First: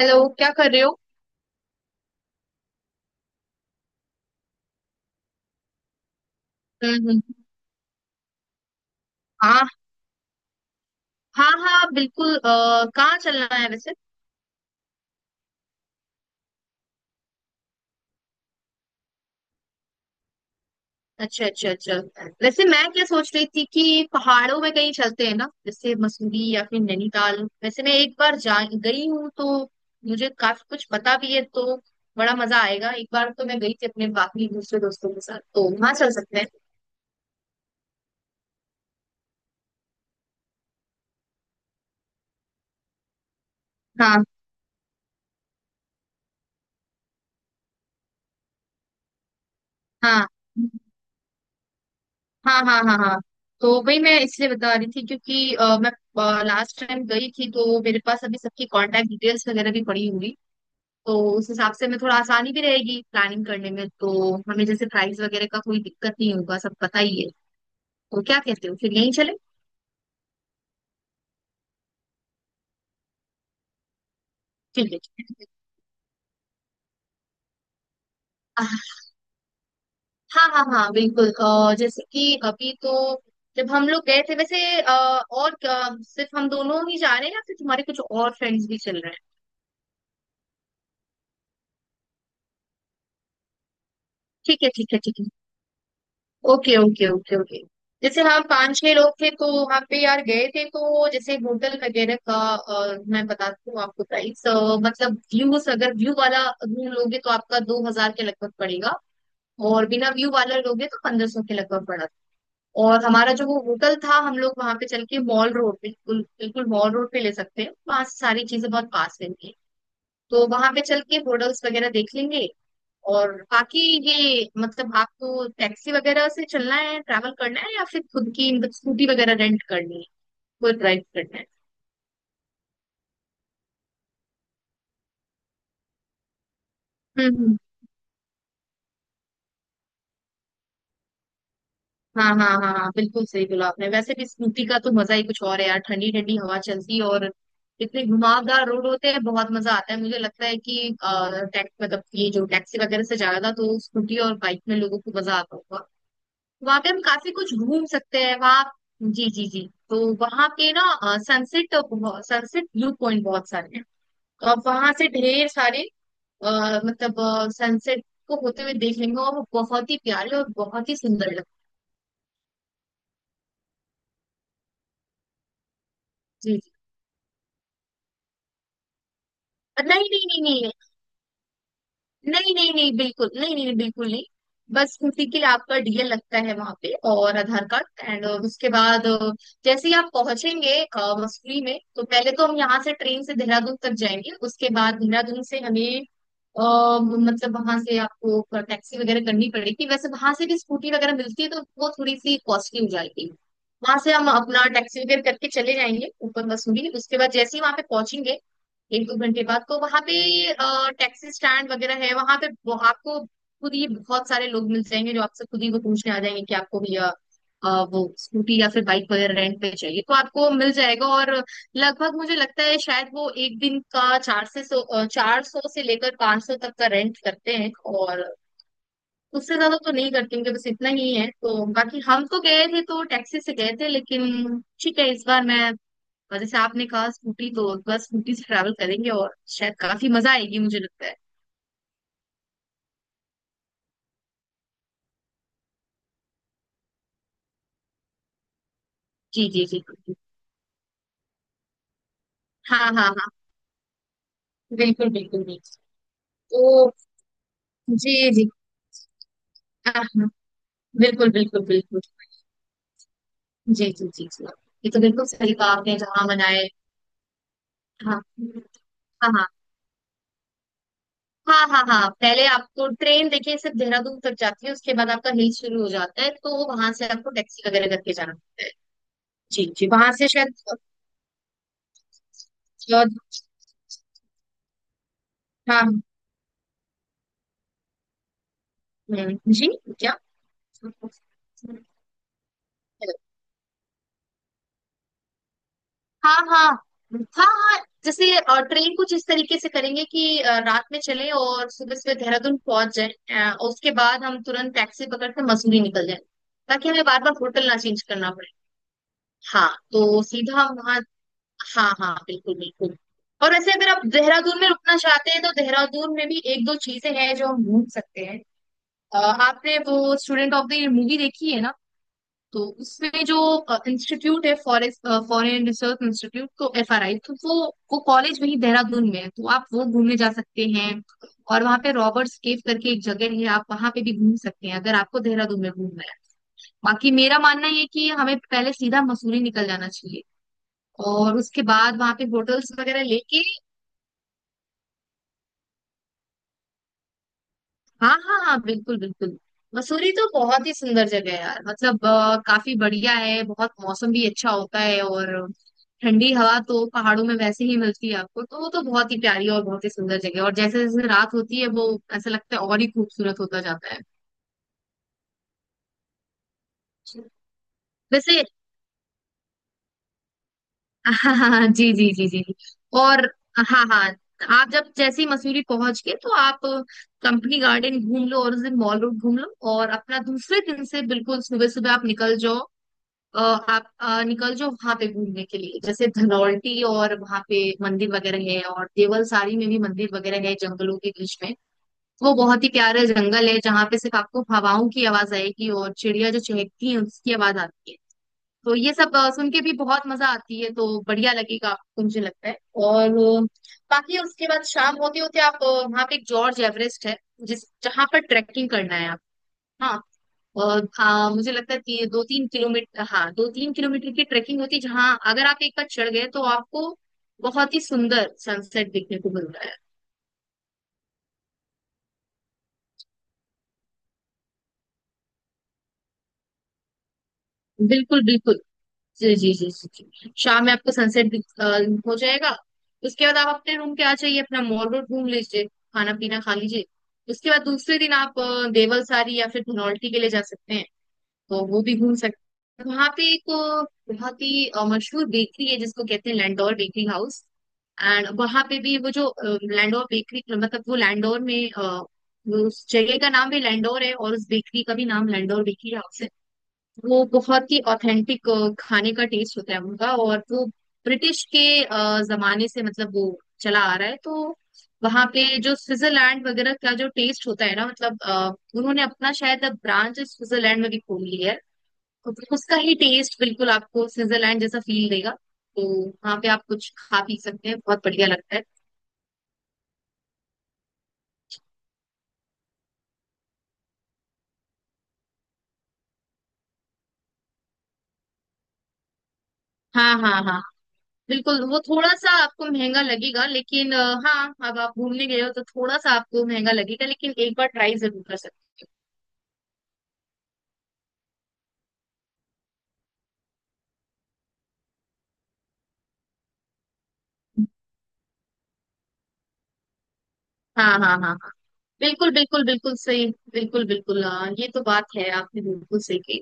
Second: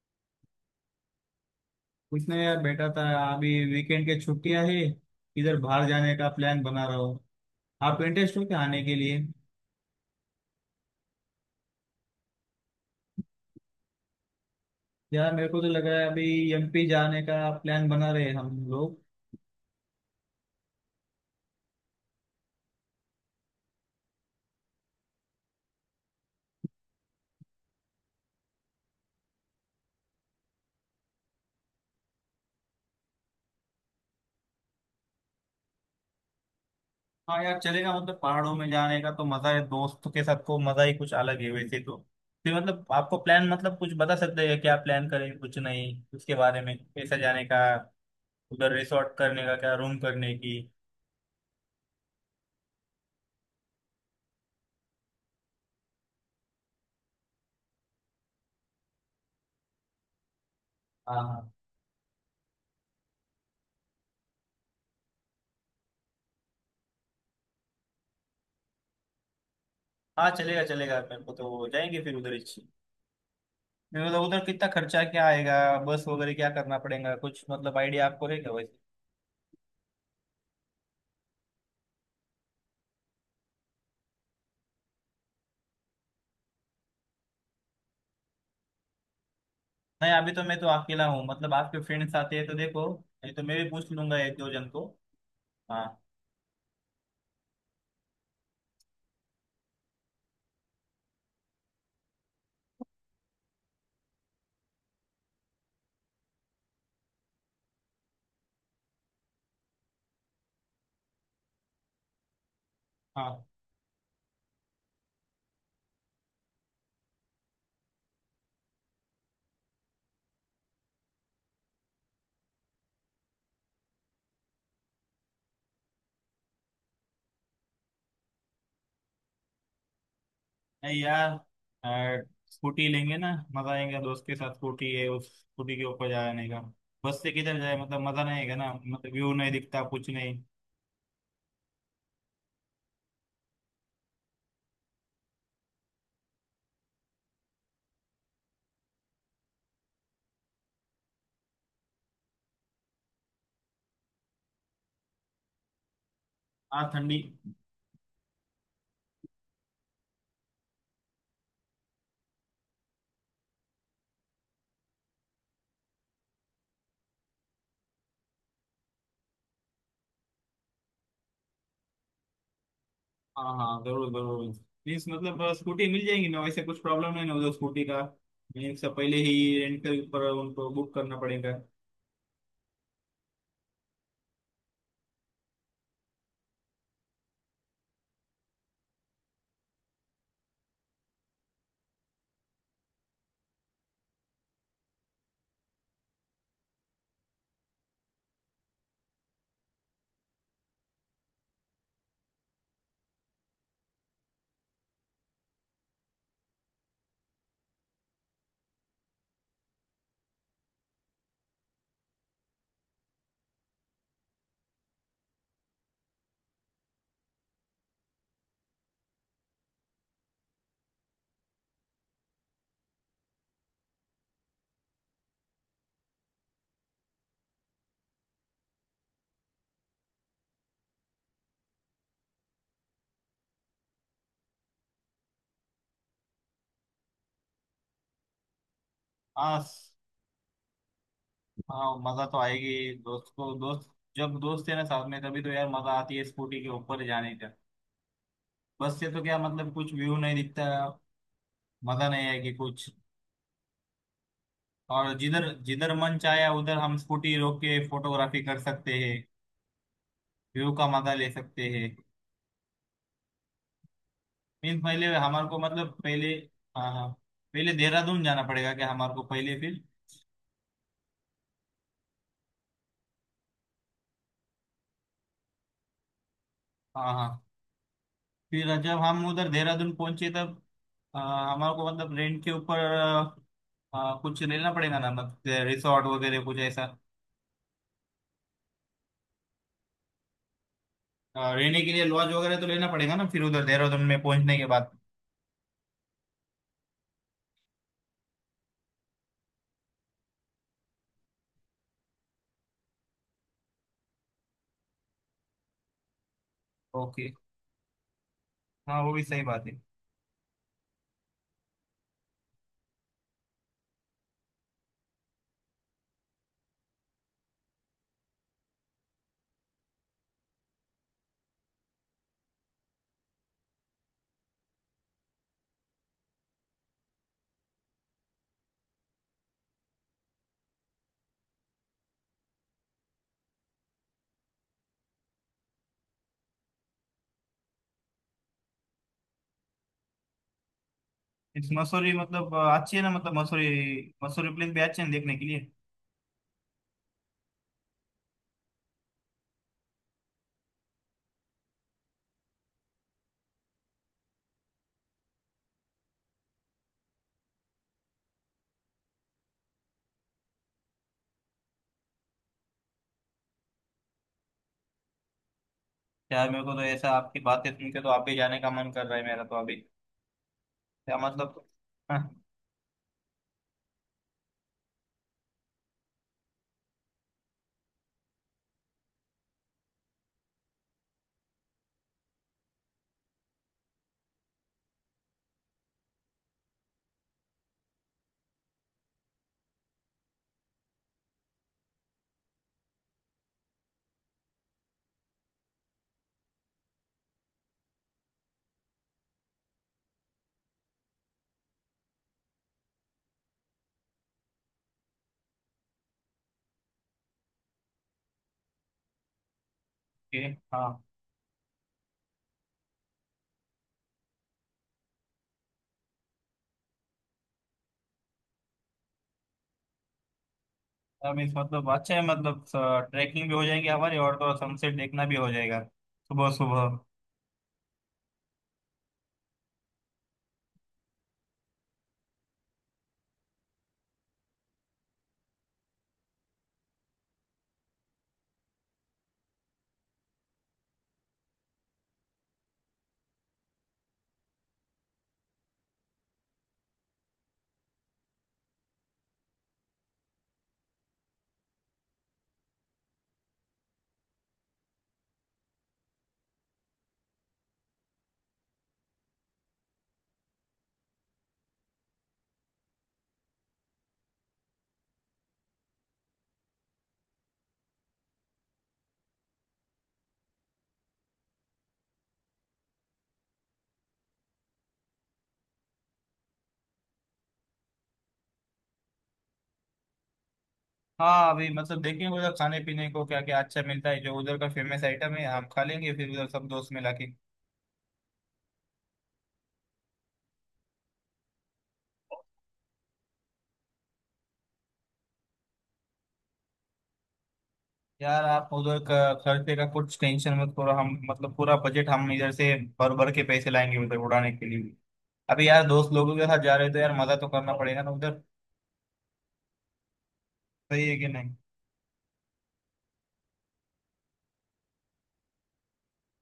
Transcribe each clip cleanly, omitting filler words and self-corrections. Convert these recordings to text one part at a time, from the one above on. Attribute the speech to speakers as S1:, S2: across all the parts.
S1: Hello, क्या कर रहे हो?
S2: कुछ नहीं यार, बैठा था। अभी वीकेंड के छुट्टियां है। इधर बाहर जाने का प्लान बना रहा हूँ।
S1: हम्म।
S2: आप इंटरेस्ट हो क्या आने के लिए?
S1: हाँ हाँ हाँ बिल्कुल। कहाँ चलना है वैसे?
S2: यार मेरे को तो लग रहा है अभी एमपी जाने का। प्लान बना रहे हैं हम लोग।
S1: अच्छा अच्छा अच्छा। वैसे मैं क्या सोच रही थी कि पहाड़ों में कहीं चलते हैं ना, जैसे मसूरी या फिर नैनीताल। वैसे मैं एक बार जा गई हूँ तो मुझे काफी कुछ पता भी है, तो बड़ा मजा आएगा। एक बार तो मैं गई थी अपने बाकी दूसरे दोस्तों के साथ, तो वहां चल सकते हैं।
S2: हाँ यार चलेगा, मतलब पहाड़ों में जाने का तो मजा है, दोस्तों के साथ को मजा ही कुछ अलग है वैसे तो। फिर मतलब आपको प्लान, मतलब कुछ बता
S1: हाँ
S2: सकते हैं क्या, प्लान करें कुछ नहीं उसके बारे में, कैसा जाने का? उधर रिसोर्ट करने का क्या, रूम
S1: हाँ
S2: करने की?
S1: हाँ हाँ। हाँ हाँ। तो वही मैं इसलिए बता रही थी क्योंकि मैं लास्ट टाइम गई थी तो मेरे पास अभी सबकी कांटेक्ट डिटेल्स वगैरह भी पड़ी हुई।
S2: हाँ
S1: तो उस
S2: हाँ
S1: हिसाब से हमें थोड़ा आसानी भी रहेगी प्लानिंग करने में, तो हमें जैसे प्राइस वगैरह का कोई दिक्कत नहीं होगा, सब पता ही है। तो क्या कहते हो, फिर यहीं चले?
S2: हाँ, चलेगा चलेगा, मेरे को तो जाएंगे फिर उधर ही। मतलब उधर कितना
S1: ठीक है
S2: खर्चा क्या
S1: ठीक है।
S2: आएगा? बस वगैरह क्या करना पड़ेगा कुछ, मतलब आइडिया आपको है क्या वैसे?
S1: आह, हाँ हाँ हाँ बिल्कुल। जैसे कि अभी तो जब हम लोग गए थे वैसे सिर्फ हम दोनों ही जा रहे हैं या फिर तुम्हारे कुछ और फ्रेंड्स भी चल रहे हैं?
S2: नहीं अभी तो मैं तो अकेला हूँ, मतलब आपके फ्रेंड्स आते हैं तो देखो, नहीं तो मैं भी पूछ लूंगा एक दो
S1: ठीक
S2: जन
S1: है
S2: को।
S1: ठीक है ठीक है।
S2: हाँ
S1: ओके ओके ओके ओके। जैसे हम पांच छह लोग थे तो वहां पे यार गए थे, तो जैसे होटल वगैरह का मैं बताती हूँ आपको प्राइस। मतलब व्यूज, अगर व्यू वाला रूम लोगे तो आपका 2,000 के लगभग पड़ेगा, और बिना व्यू वाला लोगे तो 1,500 के लगभग पड़ा। और हमारा
S2: हाँ।
S1: जो वो होटल था, हम लोग वहां पे चल के मॉल रोड, बिल्कुल बिल्कुल मॉल रोड पे ले सकते हैं। वहां से सारी चीजें बहुत पास में थी, तो वहां पे चल के होटल्स वगैरह देख लेंगे। और बाकी ये, मतलब आपको टैक्सी वगैरह से चलना है, ट्रैवल करना है, या फिर खुद की मतलब स्कूटी वगैरह रेंट करनी है, खुद
S2: नहीं
S1: ड्राइव
S2: यार,
S1: करना है?
S2: अ, स्कूटी लेंगे ना, मजा आएगा दोस्त के साथ, स्कूटी है उस स्कूटी के ऊपर जाने का। बस से
S1: हम्म हम्म।
S2: किधर जाए, मतलब मजा नहीं आएगा ना, मतलब व्यू नहीं दिखता कुछ नहीं।
S1: हाँ हाँ हाँ हाँ बिल्कुल सही बोला आपने। वैसे भी स्कूटी का तो मजा ही कुछ और है यार, ठंडी ठंडी हवा चलती है और इतने घुमावदार रोड होते हैं, बहुत मजा आता है। मुझे लगता है कि टैक्स मतलब ये जो टैक्सी वगैरह से ज्यादा तो स्कूटी और बाइक में लोगों को मजा आता होगा। वहां
S2: हाँ,
S1: पे हम
S2: ठंडी।
S1: काफी कुछ घूम सकते हैं वहां। जी जी जी। तो वहां पे ना, सनसेट सनसेट व्यू पॉइंट बहुत सारे हैं, और वहां से ढेर सारे अ, मतलब सनसेट को होते हुए देख लेंगे, और वो बहुत ही प्यारे और बहुत ही सुंदर लगते
S2: हाँ हाँ, जरूर जरूर। प्लीज मतलब स्कूटी मिल जाएगी ना
S1: हैं। जी
S2: वैसे,
S1: जी।
S2: कुछ प्रॉब्लम है ना उधर स्कूटी का? एक से पहले ही रेंट के
S1: नहीं
S2: ऊपर
S1: नहीं नहीं
S2: उनको
S1: नहीं।
S2: बुक करना पड़ेगा?
S1: नहीं नहीं नहीं बिल्कुल नहीं, नहीं नहीं, बिल्कुल नहीं। बस उसी के लिए आपका डीएल लगता है वहां पे और आधार कार्ड, एंड उसके बाद जैसे ही आप पहुंचेंगे मसूरी में, तो पहले तो हम यहाँ से ट्रेन से देहरादून तक जाएंगे, उसके बाद देहरादून से हमें अ, वहां से आपको टैक्सी वगैरह करनी पड़ेगी। वैसे वहां से भी स्कूटी वगैरह मिलती है, तो वो थोड़ी सी कॉस्टली हो जाएगी। वहां से हम अपना टैक्सी वगैरह करके चले जाएंगे ऊपर मसूरी। उसके बाद जैसे ही वहां पे पहुंचेंगे, एक दो घंटे बाद, तो वहां पे टैक्सी स्टैंड वगैरह है वहां पे। वो आपको खुद ही बहुत सारे लोग मिल जाएंगे जो आपसे खुद ही वो पूछने आ जाएंगे कि आपको भैया वो स्कूटी या फिर बाइक वगैरह रेंट पे चाहिए, तो आपको मिल जाएगा। और लगभग, मुझे लगता है शायद वो एक दिन का 400 से लेकर 500 तक का रेंट करते हैं, और उससे ज्यादा तो नहीं करते क्योंकि बस इतना ही है। तो बाकी, हम तो गए थे तो टैक्सी से गए थे, लेकिन ठीक है इस बार मैं और जैसे आपने कहा स्कूटी, तो बस स्कूटी से ट्रैवल करेंगे और
S2: हाँ
S1: शायद
S2: स-
S1: काफी मजा आएगी, मुझे लगता है।
S2: हाँ मज़ा तो आएगी, दोस्त को दोस्त, जब दोस्त है ना साथ में, तभी तो यार मज़ा आती है स्कूटी के ऊपर जाने का। बस से तो क्या,
S1: जी जी
S2: मतलब
S1: जी
S2: कुछ
S1: जी।
S2: व्यू नहीं दिखता। मज़ा नहीं आएगी
S1: हाँ
S2: कुछ।
S1: हाँ हाँ बिल्कुल
S2: और
S1: बिल्कुल
S2: जिधर
S1: बिल्कुल।
S2: जिधर मन चाहे, उधर
S1: तो
S2: हम स्कूटी रोक के
S1: जी
S2: फोटोग्राफी
S1: जी।
S2: कर सकते हैं,
S1: हाँ, हाँ,
S2: व्यू का मज़ा ले
S1: बिल्कुल बिल्कुल
S2: सकते हैं।
S1: बिल्कुल। जी जी जी जी।
S2: मीन्स
S1: ये तो
S2: पहले
S1: बिल्कुल
S2: हमारे
S1: सही
S2: को,
S1: कहा
S2: मतलब
S1: आपने, जहाँ
S2: पहले।
S1: मनाए।
S2: हाँ हाँ, पहले देहरादून
S1: हाँ
S2: जाना पड़ेगा क्या हमारे को,
S1: हाँ हाँ
S2: पहले फिर?
S1: हाँ। हाँ हाँ पहले आपको ट्रेन देखिए सिर्फ देहरादून तक जाती है, उसके बाद आपका हिल शुरू हो जाता है, तो वहां से
S2: हाँ
S1: आपको
S2: हाँ।
S1: टैक्सी वगैरह करके जाना पड़ता
S2: फिर
S1: है।
S2: जब हम उधर
S1: जी जी
S2: देहरादून
S1: वहां
S2: पहुंचे
S1: से शायद
S2: तब, आ, हमारे को मतलब रेंट के ऊपर
S1: अ,
S2: आ, आ, कुछ लेना पड़ेगा ना, मतलब
S1: हाँ
S2: रिसोर्ट वगैरह कुछ ऐसा,
S1: जी। क्या?
S2: रहने के लिए लॉज वगैरह तो लेना पड़ेगा
S1: हाँ
S2: ना फिर उधर देहरादून में पहुंचने के बाद?
S1: हाँ हाँ हाँ जैसे ट्रेन कुछ इस तरीके से करेंगे कि रात में चले और सुबह सुबह देहरादून पहुंच जाए और उसके बाद हम तुरंत टैक्सी पकड़ के मसूरी निकल जाए, ताकि हमें बार
S2: ओके,
S1: बार होटल ना चेंज करना पड़े।
S2: हाँ वो भी सही बात
S1: हाँ
S2: है।
S1: तो सीधा हम वहाँ। हाँ हाँ बिल्कुल बिल्कुल। और वैसे अगर आप देहरादून में रुकना चाहते हैं तो देहरादून में भी एक दो चीजें हैं जो हम घूम सकते हैं। आपने वो student of the year movie देखी है ना, तो उसमें जो इंस्टीट्यूट है, फॉरेस्ट फॉरेन रिसर्च इंस्टीट्यूट, तो एफआरआई, तो वो कॉलेज वही देहरादून में है, तो आप वो घूमने जा सकते हैं। और वहाँ पे रॉबर्ट्स केव करके एक जगह है, आप वहाँ पे भी घूम सकते हैं अगर आपको देहरादून में घूमना है। बाकी मेरा मानना ये है कि हमें पहले सीधा मसूरी निकल जाना चाहिए, और उसके
S2: इस
S1: बाद
S2: मसूरी,
S1: वहाँ पे
S2: मतलब
S1: होटल्स
S2: अच्छी है
S1: वगैरह
S2: ना मतलब
S1: लेके।
S2: मसूरी? मसूरी प्लेस भी अच्छे हैं देखने के लिए?
S1: हाँ हाँ हाँ बिल्कुल बिल्कुल। मसूरी तो बहुत ही सुंदर जगह है यार, मतलब काफी बढ़िया है, बहुत मौसम भी अच्छा होता है। और ठंडी हवा तो पहाड़ों में वैसे ही मिलती है आपको, तो वो तो बहुत ही प्यारी और बहुत ही सुंदर जगह है। और जैसे जैसे रात होती है वो ऐसा लगता है और ही खूबसूरत होता जाता है।
S2: यार मेरे को तो ऐसा आपकी बातें सुन के तो आप भी
S1: वैसे
S2: जाने का मन कर रहा है मेरा तो अभी। क्या
S1: हाँ हाँ
S2: मतलब।
S1: हाँ, जी जी जी जी जी। और हाँ हाँ आप जब जैसे ही मसूरी पहुंच गए, तो आप कंपनी गार्डन घूम लो और उस दिन मॉल रोड घूम लो, और अपना दूसरे दिन से बिल्कुल सुबह सुबह आप निकल जाओ। निकल जाओ वहां पे घूमने के लिए, जैसे धनौल्टी, और वहां पे मंदिर वगैरह है, और देवलसारी में भी मंदिर वगैरह है जंगलों के बीच में। वो बहुत ही प्यारा जंगल है जहाँ पे सिर्फ आपको हवाओं की आवाज आएगी और चिड़िया जो चहकती है उसकी आवाज आती है। तो ये सब सुन के भी बहुत मजा आती है, तो बढ़िया लगेगा आपको, मुझे लगता है। और अ, बाकी उसके बाद शाम होते होते आप वहाँ पे एक जॉर्ज एवरेस्ट है, जिस जहाँ पर ट्रैकिंग करना है आप। हाँ,
S2: ओके, हाँ।
S1: और हाँ मुझे लगता है कि दो तीन किलोमीटर की ट्रेकिंग होती है, जहाँ अगर आप एक बार चढ़ गए तो आपको बहुत ही सुंदर सनसेट देखने को मिलता है।
S2: अब इस, मतलब अच्छा है, मतलब ट्रैकिंग भी हो जाएगी हमारी और तो सनसेट देखना भी हो जाएगा सुबह सुबह।
S1: बिल्कुल बिल्कुल। जी जी जी जी जी। शाम में आपको सनसेट हो जाएगा। उसके बाद आप अपने रूम पे आ जाइए, अपना मॉल रोड घूम लीजिए, खाना पीना खा लीजिए। उसके बाद दूसरे दिन आप देवलसारी या फिर धनौल्टी के लिए जा सकते हैं, तो वो भी घूम सकते हैं। वहाँ पे एक बहुत ही मशहूर बेकरी है जिसको कहते हैं लैंडोर बेकरी हाउस। एंड वहाँ पे भी वो जो लैंडोर में वो उस जगह का नाम भी लैंडोर है और उस बेकरी का भी नाम लैंडोर बेकरी हाउस है। वो बहुत ही ऑथेंटिक खाने का टेस्ट होता है उनका, और वो ब्रिटिश के जमाने से मतलब वो चला आ रहा है। तो वहाँ पे जो स्विट्जरलैंड वगैरह का जो टेस्ट होता है ना, मतलब उन्होंने अपना शायद अब ब्रांच स्विट्जरलैंड में भी खोल लिया है, तो फिर उसका ही टेस्ट बिल्कुल आपको स्विट्जरलैंड जैसा फील देगा। तो वहाँ पे आप कुछ खा पी सकते हैं, बहुत बढ़िया लगता है।
S2: हाँ अभी मतलब देखेंगे उधर खाने पीने को क्या क्या अच्छा मिलता है, जो उधर का फेमस आइटम है आप खा लेंगे फिर उधर, सब दोस्त मिला के।
S1: हाँ हाँ हाँ बिल्कुल। वो थोड़ा सा आपको महंगा लगेगा लेकिन हाँ अब आप घूमने गए हो तो थोड़ा सा आपको महंगा लगेगा, लेकिन एक बार ट्राई जरूर कर
S2: यार आप
S1: सकते
S2: उधर का खर्चे का कुछ टेंशन मत करो, हम मतलब पूरा बजट हम इधर से भर भर के पैसे लाएंगे उधर उड़ाने के लिए। अभी यार दोस्त लोगों के साथ जा रहे हो तो यार मजा तो
S1: हो।
S2: करना पड़ेगा ना उधर।
S1: हाँ हाँ
S2: सही है
S1: हाँ
S2: कि
S1: हाँ
S2: नहीं?
S1: बिल्कुल बिल्कुल बिल्कुल सही। बिल्कुल बिल्कुल ये तो बात है, आपने बिल्कुल सही कही।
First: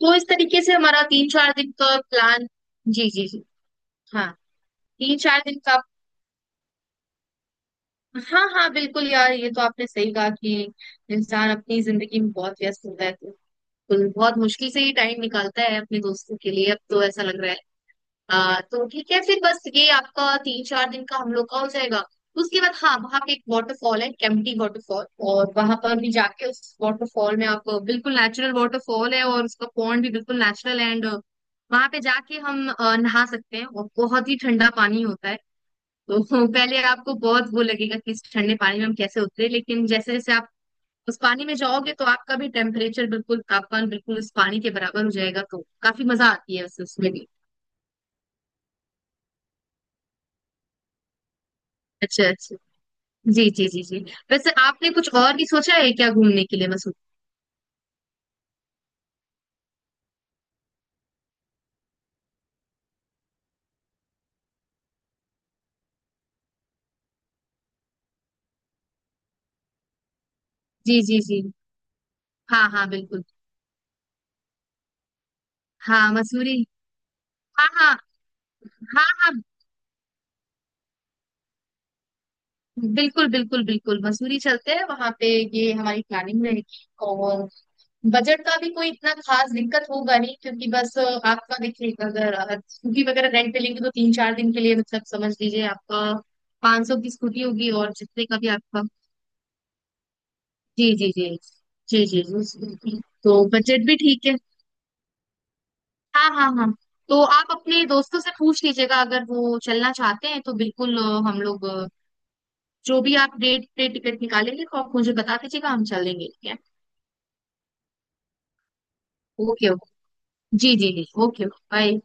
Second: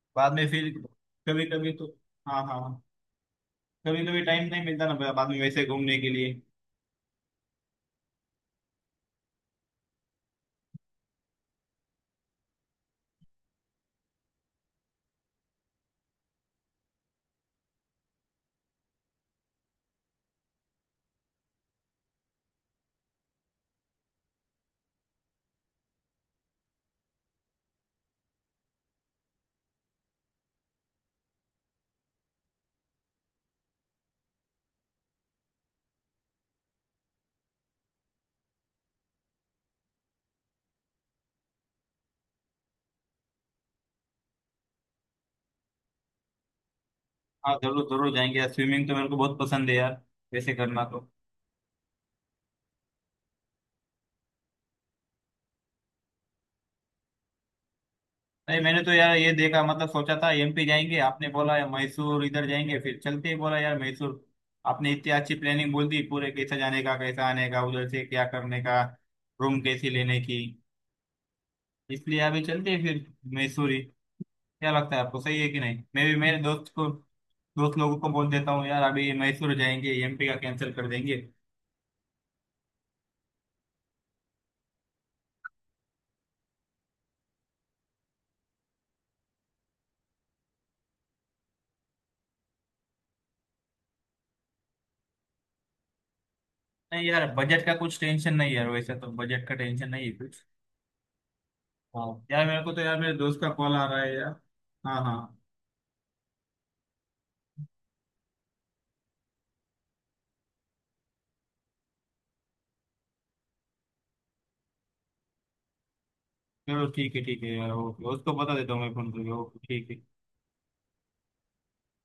S1: तो इस
S2: बाद में
S1: तरीके
S2: फिर
S1: से हमारा तीन
S2: कभी
S1: चार दिन
S2: कभी तो।
S1: का
S2: हाँ
S1: प्लान।
S2: हाँ,
S1: जी जी जी।
S2: कभी कभी
S1: हाँ
S2: टाइम नहीं मिलता ना
S1: तीन
S2: बाद में
S1: चार दिन
S2: वैसे
S1: का।
S2: घूमने के लिए।
S1: हाँ हाँ बिल्कुल यार, ये तो आपने सही कहा कि इंसान अपनी जिंदगी में बहुत व्यस्त होता है, तो बिल्कुल, बहुत मुश्किल से ही टाइम निकालता है अपने दोस्तों के लिए। अब तो ऐसा लग रहा है तो ठीक है, फिर बस ये आपका तीन चार दिन का हम लोग का हो जाएगा। उसके बाद हाँ वहाँ पे एक वाटरफॉल है, केम्प्टी वाटरफॉल, और वहां पर भी जाके उस वाटरफॉल में, आप बिल्कुल नेचुरल वाटरफॉल है और उसका पॉन्ड भी बिल्कुल नेचुरल, एंड वहां पे जाके हम नहा सकते हैं, और बहुत ही ठंडा पानी होता है। तो पहले आपको बहुत वो लगेगा कि इस ठंडे पानी में हम कैसे उतरे, लेकिन जैसे जैसे आप उस पानी में जाओगे तो आपका भी टेम्परेचर बिल्कुल तापमान बिल्कुल उस पानी के बराबर हो जाएगा, तो काफी मजा आती है उस उसमें भी।
S2: हाँ जरूर जरूर जाएंगे यार, स्विमिंग तो मेरे को बहुत पसंद है यार, वैसे करना तो।
S1: अच्छा अच्छा। जी जी जी जी। वैसे आपने कुछ और भी सोचा है क्या घूमने के लिए मसूरी?
S2: नहीं मैंने तो यार ये देखा, मतलब सोचा था एमपी जाएंगे, आपने बोला यार मैसूर इधर जाएंगे, फिर चलते ही बोला यार मैसूर। आपने इतनी अच्छी प्लानिंग बोल दी पूरे, कैसा जाने का, कैसा आने का, उधर से क्या करने का, रूम कैसी लेने की।
S1: जी जी जी।
S2: इसलिए अभी
S1: हाँ
S2: चलते हैं
S1: हाँ
S2: फिर
S1: बिल्कुल।
S2: मैसूर ही। क्या लगता है आपको, सही है कि नहीं? मैं
S1: हाँ
S2: भी मेरे
S1: मसूरी।
S2: दोस्त को,
S1: हाँ
S2: दोस्त
S1: हाँ
S2: लोगों को बोल देता हूँ यार,
S1: हाँ
S2: अभी
S1: हाँ
S2: मैसूर जाएंगे, एमपी का कैंसिल कर देंगे।
S1: बिल्कुल बिल्कुल बिल्कुल मसूरी चलते हैं वहां पे। ये हमारी प्लानिंग रहेगी, और बजट का भी कोई इतना खास दिक्कत होगा नहीं, क्योंकि बस आपका देखिए, अगर स्कूटी वगैरह रेंट पे लेंगे तो तीन चार दिन के लिए, मतलब समझ लीजिए, आपका 500
S2: नहीं
S1: की
S2: यार
S1: स्कूटी
S2: बजट
S1: होगी,
S2: का
S1: और
S2: कुछ
S1: जितने
S2: टेंशन
S1: का भी
S2: नहीं यार,
S1: आपका।
S2: वैसे तो बजट का टेंशन नहीं है कुछ।
S1: जी जी जी। जी जी
S2: हाँ,
S1: जी
S2: यार मेरे को तो
S1: स्कूटी,
S2: यार मेरे
S1: तो
S2: दोस्त का कॉल आ
S1: बजट भी
S2: रहा है
S1: ठीक
S2: यार।
S1: है।
S2: हाँ हाँ,
S1: हाँ हाँ हाँ। तो आप अपने दोस्तों से पूछ लीजिएगा, अगर वो चलना चाहते हैं तो बिल्कुल हम लोग जो भी आप डेट पे टिकट निकालेंगे तो आप मुझे बता दीजिएगा, हम चलेंगे, ठीक है।
S2: चलो ठीक है यार, ओके उसको बता देता हूँ मैं फोन करके। Okay
S1: okay okay.
S2: ठीक है।
S1: जी जी जी, ओके बाय।